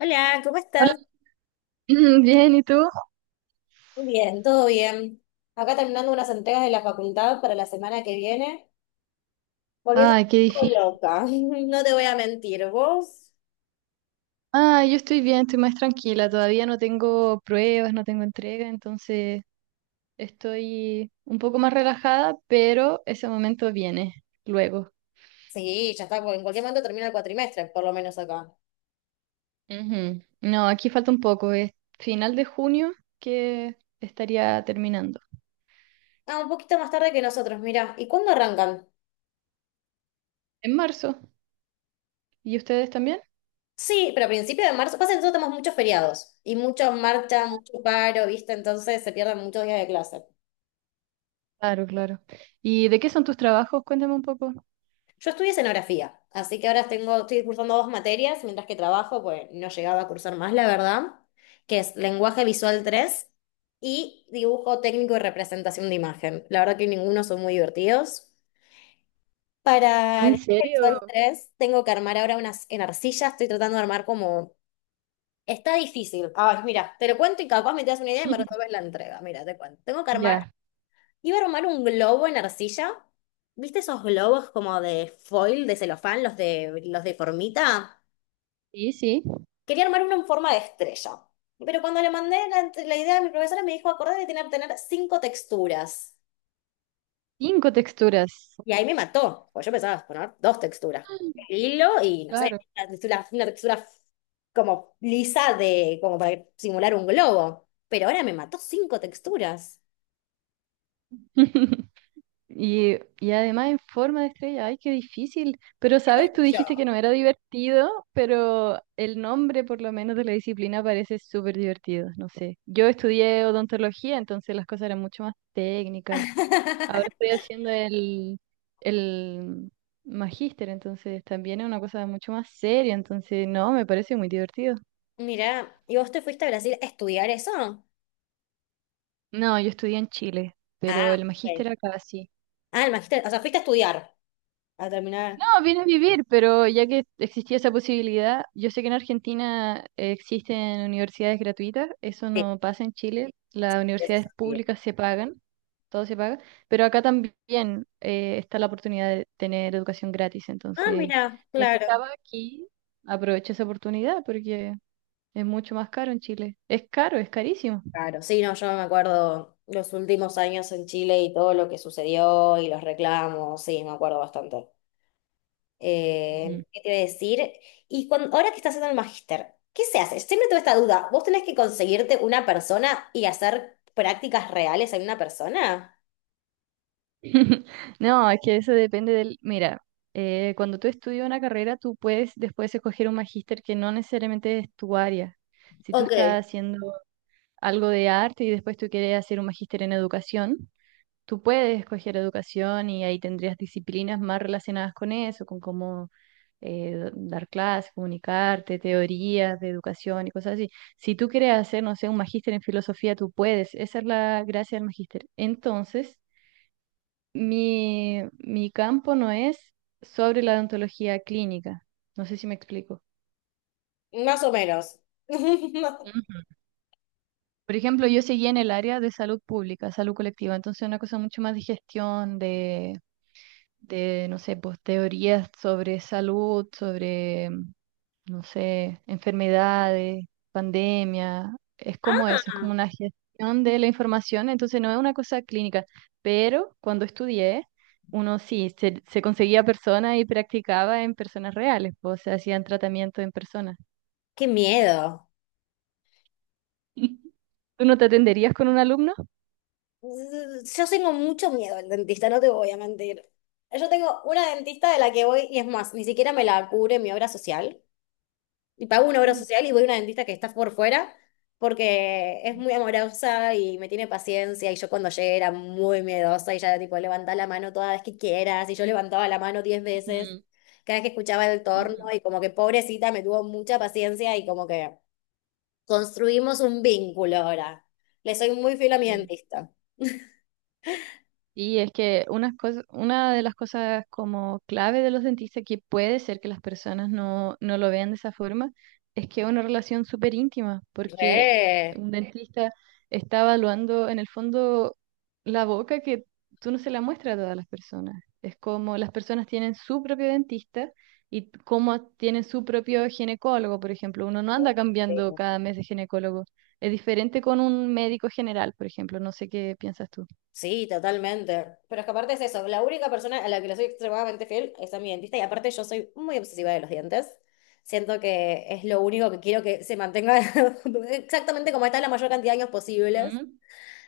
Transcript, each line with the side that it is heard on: left: Hola, ¿cómo
right: Hola,
left: estás?
right: bien, ¿y tú?
left: Muy bien, todo bien. Acá terminando unas entregas de la facultad para la semana que viene, volviendo un
right: Ay, qué
left: poco
right: difícil.
left: loca, no te voy a mentir, ¿vos?
right: Ah, yo estoy bien, estoy más tranquila, todavía no tengo pruebas, no tengo entrega, entonces estoy un poco más relajada, pero ese momento viene luego.
left: Sí, ya está, porque en cualquier momento termina el cuatrimestre, por lo menos acá.
right: Ujú. No, aquí falta un poco, es final de junio que estaría terminando.
left: Ah, un poquito más tarde que nosotros, mirá. ¿Y cuándo arrancan?
right: En marzo, ¿y ustedes también?
left: Sí, pero a principios de marzo, pasa que nosotros tenemos muchos feriados y mucha marcha, mucho paro, ¿viste? Entonces se pierden muchos días de clase.
right: Claro, claro. ¿Y de qué son tus trabajos? Cuéntame un poco.
left: Yo estudié escenografía, así que ahora tengo, estoy cursando 2 materias mientras que trabajo, pues no llegaba a cursar más, la verdad, que es lenguaje visual 3 y dibujo técnico y representación de imagen. La verdad que ninguno son muy divertidos. Para
right: ¿En
left: lenguaje visual
right: serio?
left: 3 tengo que armar ahora unas en arcilla, estoy tratando de armar como... Está difícil. Ay, mira, te lo cuento y capaz me das una idea y me resuelves la entrega. Mira, te cuento. Tengo que armar
right: Ya.
left: Iba a armar un globo en arcilla. ¿Viste esos globos como de foil, de celofán, los de formita?
right: Sí, sí.
left: Quería armar uno en forma de estrella. Pero cuando le mandé la idea a mi profesora, me dijo, acordate que tiene que tener 5 texturas.
right: Cinco texturas.
left: Y ahí me mató, porque yo pensaba poner 2 texturas.
right: Mm,
left: El hilo y, no sé,
right: claro.
left: una textura como lisa de, como para simular un globo. Pero ahora me mató 5 texturas.
right: Y además en forma de estrella, ay, qué difícil. Pero, ¿sabes? Tú
left: Yo.
right: dijiste que no era divertido, pero el nombre por lo menos de la disciplina parece súper divertido, no sé. Yo estudié odontología, entonces las cosas eran mucho más técnicas. Ahora estoy haciendo el magíster, entonces también es una cosa mucho más seria, entonces no, me parece muy divertido.
left: Mira, ¿y vos te fuiste a Brasil a estudiar eso?
right: No, yo estudié en Chile, pero
left: Ah,
right: el magíster
left: ok.
right: acá sí.
left: Ah, el magisterio. O sea, fuiste a estudiar, a
right: No,
left: terminar.
right: vine a vivir, pero ya que existía esa posibilidad, yo sé que en Argentina existen universidades gratuitas, eso
left: Sí,
right: no pasa en Chile, las
left: eso es
right: universidades
left: así.
right: públicas se pagan, todo se paga, pero acá también está la oportunidad de tener educación gratis,
left: Ah,
right: entonces
left: mira,
right: ya que
left: claro.
right: estaba aquí, aprovecho esa oportunidad porque es mucho más caro en Chile, es caro, es carísimo.
left: Claro, sí, no, yo me acuerdo los últimos años en Chile y todo lo que sucedió y los reclamos, sí, me acuerdo bastante.
right: Ujú.
left: ¿Qué te iba a decir? Y cuando, ahora que estás haciendo el magíster, ¿qué se hace? Siempre tuve esta duda. ¿Vos tenés que conseguirte una persona y hacer prácticas reales en una persona?
right: No, es que eso depende del... Mira, cuando tú estudias una carrera, tú puedes después escoger un magíster que no necesariamente es tu área. Si tú
left: Ok.
right: estás haciendo algo de arte y después tú quieres hacer un magíster en educación, tú puedes escoger educación y ahí tendrías disciplinas más relacionadas con eso, con cómo dar clases, comunicarte, teorías de educación y cosas así. Si tú quieres hacer, no sé, un magíster en filosofía, tú puedes. Esa es la gracia del magíster. Entonces... Mi campo no es sobre la odontología clínica. No sé si me explico.
left: Más o menos.
right: Ujú. Por ejemplo, yo seguí en el área de salud pública, salud colectiva, entonces una cosa mucho más de gestión, de no sé, pues teorías sobre salud, sobre no sé, enfermedades, pandemia, es como eso, es como
left: Ah,
right: una gestión de la información, entonces no es una cosa clínica, pero cuando estudié, uno sí, se conseguía personas y practicaba en personas reales, pues, o sea, hacían tratamiento en personas.
left: qué miedo.
right: ¿Tú no te atenderías con un alumno?
left: Mm, yo tengo mucho miedo al dentista, no te voy a mentir. Yo tengo una dentista de la que voy, y es más, ni siquiera me la cubre mi obra social. Y pago una obra
right: Mm,
left: social y voy a una dentista que está por fuera porque es muy amorosa y me tiene paciencia. Y yo cuando llegué era muy miedosa y ya tipo levantá la mano toda vez que quieras. Y yo levantaba la mano 10 veces
right: ujú,
left: cada vez que escuchaba el torno
right: ujú.
left: y como que pobrecita me tuvo mucha paciencia y como que construimos un vínculo ahora. Le soy muy fiel a mi
right: Sí.
left: dentista.
right: Y es que una de las cosas como clave de los dentistas que puede ser que las personas no, no lo vean de esa forma es que es una relación súper íntima, porque
left: Re.
right: un dentista está evaluando en el fondo la boca que tú no se la muestras a todas las personas. Es como las personas tienen su propio dentista y como tienen su propio ginecólogo, por ejemplo. Uno no anda
left: Sí,
right: cambiando cada mes de ginecólogo. Es diferente con un médico general, por ejemplo. No sé qué piensas tú.
left: sí, totalmente. Pero es que aparte es eso, la única persona a la que le soy extremadamente fiel es a mi dentista y aparte yo soy muy obsesiva de los dientes. Siento que es lo único que quiero que se mantenga exactamente como está la mayor cantidad de años posibles.
right: Mm.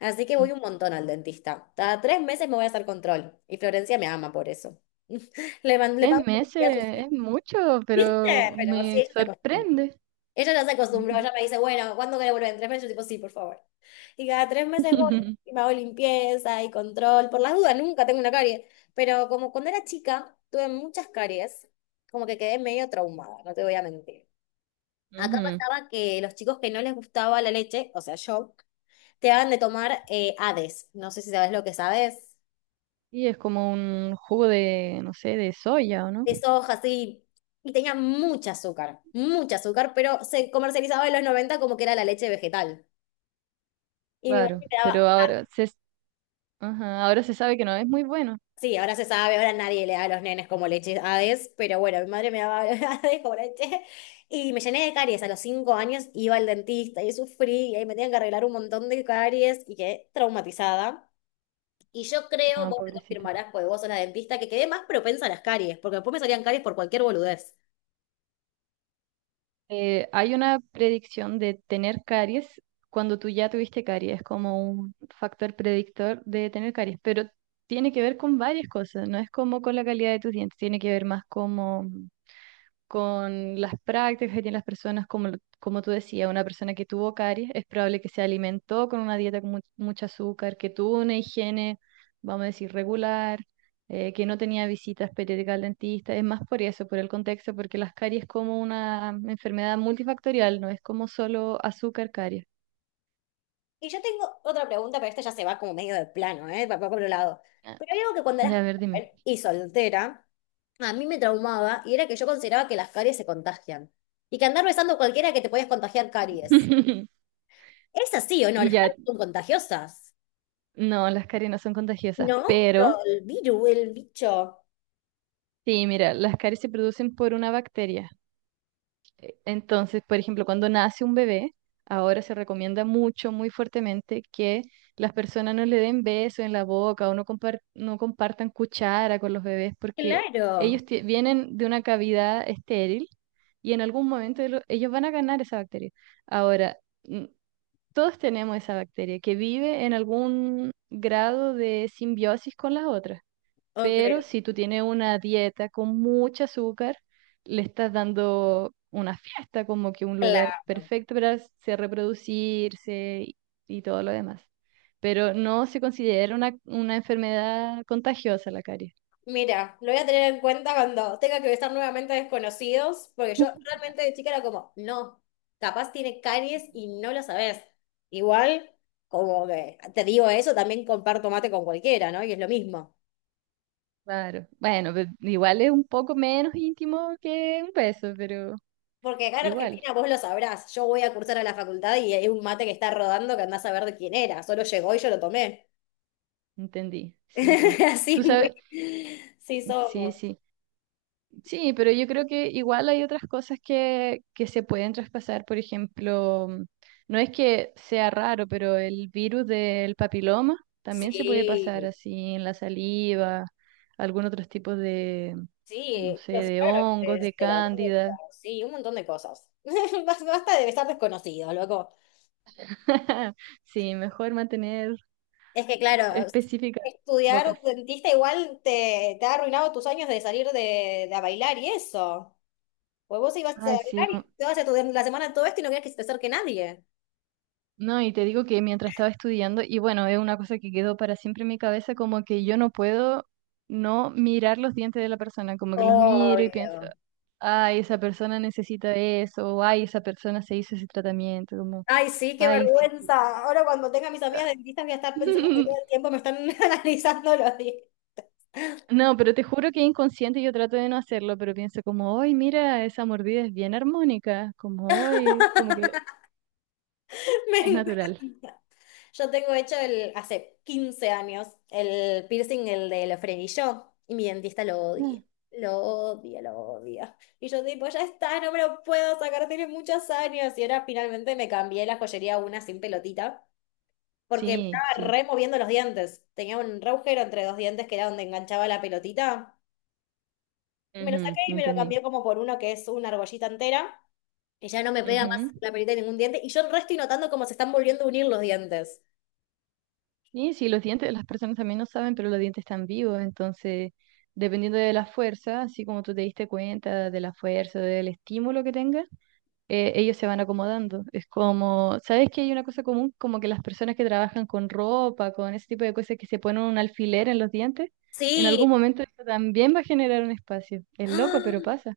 left: Así que voy un montón al dentista. Cada 3 meses me voy a hacer control y Florencia me ama por eso. Le, man- le
right: Tres
left: pago a sus
right: meses es mucho, pero
left: pero sí,
right: me
left: ella se acostumbra.
right: sorprende.
left: Ella ya se acostumbró,
right: Ujú.
left: ella me dice, bueno, ¿cuándo querés volver? ¿En 3 meses? Yo tipo, sí, por favor. Y cada 3 meses voy y me hago limpieza y control. Por las dudas, nunca tengo una carie. Pero como cuando era chica, tuve muchas caries, como que quedé medio traumada, no te voy a mentir. Acá
right: Ujú.
left: pasaba que los chicos que no les gustaba la leche, o sea, yo, te daban de tomar Hades. No sé si sabes lo que sabes.
right: Y es como un jugo de, no sé, de soya, ¿o no?
left: De soja, así. Y tenía mucha azúcar, pero se comercializaba en los 90 como que era la leche vegetal. Y mi mamá
right: Claro,
left: me
right: pero
left: daba
right: ajá, ahora se sabe que no es muy bueno.
left: sí, ahora se sabe, ahora nadie le da a los nenes como leche Hades, pero bueno, mi madre me daba Hades como leche y me llené de caries. A los 5 años iba al dentista y sufrí y ahí me tenían que arreglar un montón de caries y quedé traumatizada. Y yo creo,
right: No,
left: vos me
right: pobrecita.
left: confirmarás, porque vos sos la dentista, que quedé más propensa a las caries, porque después me salían caries por cualquier boludez.
right: Hay una predicción de tener caries cuando tú ya tuviste caries, es como un factor predictor de tener caries, pero tiene que ver con varias cosas, no es como con la calidad de tus dientes, tiene que ver más como con las prácticas que tienen las personas, como, como tú decías, una persona que tuvo caries, es probable que se alimentó con una dieta con mucho azúcar, que tuvo una higiene, vamos a decir, regular, que no tenía visitas periódicas al dentista. Es más por eso, por el contexto, porque las caries es como una enfermedad multifactorial, no es como solo azúcar, caries.
left: Y yo tengo otra pregunta, pero esta ya se va como medio de plano, ¿eh? Va por un lado.
right: Ah,
left: Pero hay algo que cuando
right: ya,
left: eras
right: a ver, dime.
left: joven y soltera, a mí me traumaba y era que yo consideraba que las caries se contagian y que andar besando a cualquiera que te podías contagiar caries. ¿Es así o no? Las
right: Ya,
left: caries son contagiosas.
right: no, las caries no son contagiosas,
left: No, pero
right: pero
left: el virus, el bicho.
right: sí, mira, las caries se producen por una bacteria. Entonces, por ejemplo, cuando nace un bebé, ahora se recomienda mucho, muy fuertemente que las personas no le den beso en la boca o no, no compartan cuchara con los bebés porque
left: Claro.
right: vienen de una cavidad estéril y en algún momento ellos van a ganar esa bacteria. Ahora, mm, todos tenemos esa bacteria que vive en algún grado de simbiosis con las otras.
left: Ok,
right: Pero si tú tienes una dieta con mucho azúcar, le estás dando una fiesta, como que un lugar
left: claro.
right: perfecto para se reproducirse y todo lo demás. Pero no se considera una enfermedad contagiosa la caries.
left: Mira, lo voy a tener en cuenta cuando tenga que besar nuevamente a desconocidos, porque yo realmente de chica era como, no, capaz tiene caries y no lo sabes. Igual, como que te digo eso, también comparto mate con cualquiera, ¿no? Y es lo mismo.
right: Claro. Bueno, igual es un poco menos íntimo que un beso, pero
left: Porque acá en
right: igual,
left: Argentina vos lo sabrás, yo voy a cursar a la facultad y hay un mate que está rodando que andás a ver de quién era, solo llegó y yo lo tomé.
right: entendí. Sí, sí.
left: Así
right: Tú
left: muy,
right: sabes,
left: sí
right: sí,
left: somos.
right: sí. Sí, pero yo creo que igual hay otras cosas que se pueden traspasar. Por ejemplo, no es que sea raro, pero el virus del papiloma también se puede pasar
left: Sí,
right: así en la saliva, algún otros tipos de, no
left: sí,
right: sé,
left: los
right: de hongos,
left: árboles,
right: de
left: de la boca,
right: cándida.
left: sí, un montón de cosas. Bas- Basta de estar desconocido, loco.
right: Sí, mejor mantener
left: Es que claro,
right: específicas
left: estudiar
right: bocas.
left: dentista igual te ha arruinado tus años de salir de a bailar y eso. Pues vos ibas a
right: Ay, sí,
left: bailar y te vas a estudiar la semana todo esto y no querías que se te acerque nadie.
right: no, y te digo que mientras estaba estudiando, y bueno, es una cosa que quedó para siempre en mi cabeza, como que yo no puedo no mirar los dientes de la persona, como que los miro y pienso,
left: Obvio.
right: ay, esa persona necesita eso, o ay, esa persona se hizo ese tratamiento, como,
left: Ay, sí, qué
right: ay, sí. Sí,
left: vergüenza. Ahora cuando tenga a mis amigas
right: ah".
left: dentistas voy a estar pensando que todo el tiempo me están analizando los dientes.
right: No, pero te juro que inconsciente yo trato de no hacerlo, pero pienso como, ay, mira, esa mordida es bien armónica, como, ay, como que
left: Me
right: es natural.
left: encanta. Yo tengo hecho el, hace 15 años, el piercing, el del frenillo, y mi dentista lo odia.
right: Ah.
left: Lo odia, lo odia. Y yo tipo, ya está, no me lo puedo sacar, tiene muchos años. Y ahora finalmente me cambié la joyería a una sin pelotita, porque me
right: Sí,
left: estaba
right: sí,
left: removiendo los dientes. Tenía un re agujero entre 2 dientes que era donde enganchaba la pelotita. Me lo
right: ujú,
left: saqué y me lo
right: entendí.
left: cambié como por uno que es una argollita entera, que ya no me pega más
right: Ujú.
left: la perita de ningún diente. Y yo el resto estoy notando cómo se están volviendo a unir los dientes.
right: Y sí, los dientes, las personas también no saben, pero los dientes están vivos, entonces, dependiendo de la fuerza, así como tú te diste cuenta de la fuerza, del estímulo que tengas, ellos se van acomodando. Es como, ¿sabes que hay una cosa común? Como que las personas que trabajan con ropa, con ese tipo de cosas que se ponen un alfiler en los dientes, en
left: Sí.
right: algún momento eso también va a generar un espacio. Es loco, pero
left: ¡Ah!
right: pasa.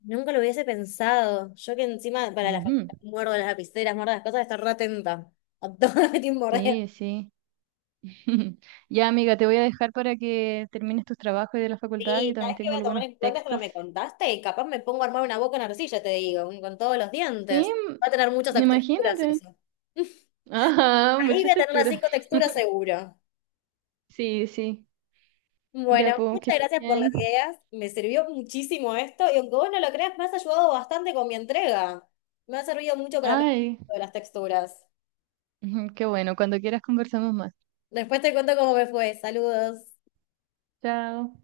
left: Nunca lo hubiese pensado. Yo que encima para la
right: Ujú.
left: facultad muerdo las lapiceras, muerdo las cosas, estar re atenta. A todo lo que tiene morder.
right: Sí, sí. Ya, amiga, te voy a dejar para que termines tus trabajos de la facultad. Yo
left: Sí,
right: también
left: ¿sabes qué
right: tengo
left: voy a tomar
right: algunos
left: en cuenta esto que
right: textos
left: me contaste? Y capaz me pongo a armar una boca en arcilla, te digo, con todos los
right: sí,
left: dientes. Va a tener muchas
right: mm,
left: texturas
right: imagínate.
left: eso.
right: Ajá,
left: Ahí voy
right: muchas
left: a tener las
right: texturas.
left: 5 texturas seguro.
right: Sí, sí. Ya,
left: Bueno,
right: pues, que
left: muchas
right: estés
left: gracias por las
right: bien.
left: ideas. Me sirvió muchísimo esto y aunque vos no lo creas, me has ayudado bastante con mi entrega. Me ha servido mucho para aprender
right: Ay,
left: de las texturas.
right: ujú, qué bueno. Cuando quieras conversamos más.
left: Después te cuento cómo me fue. Saludos.
right: Chao.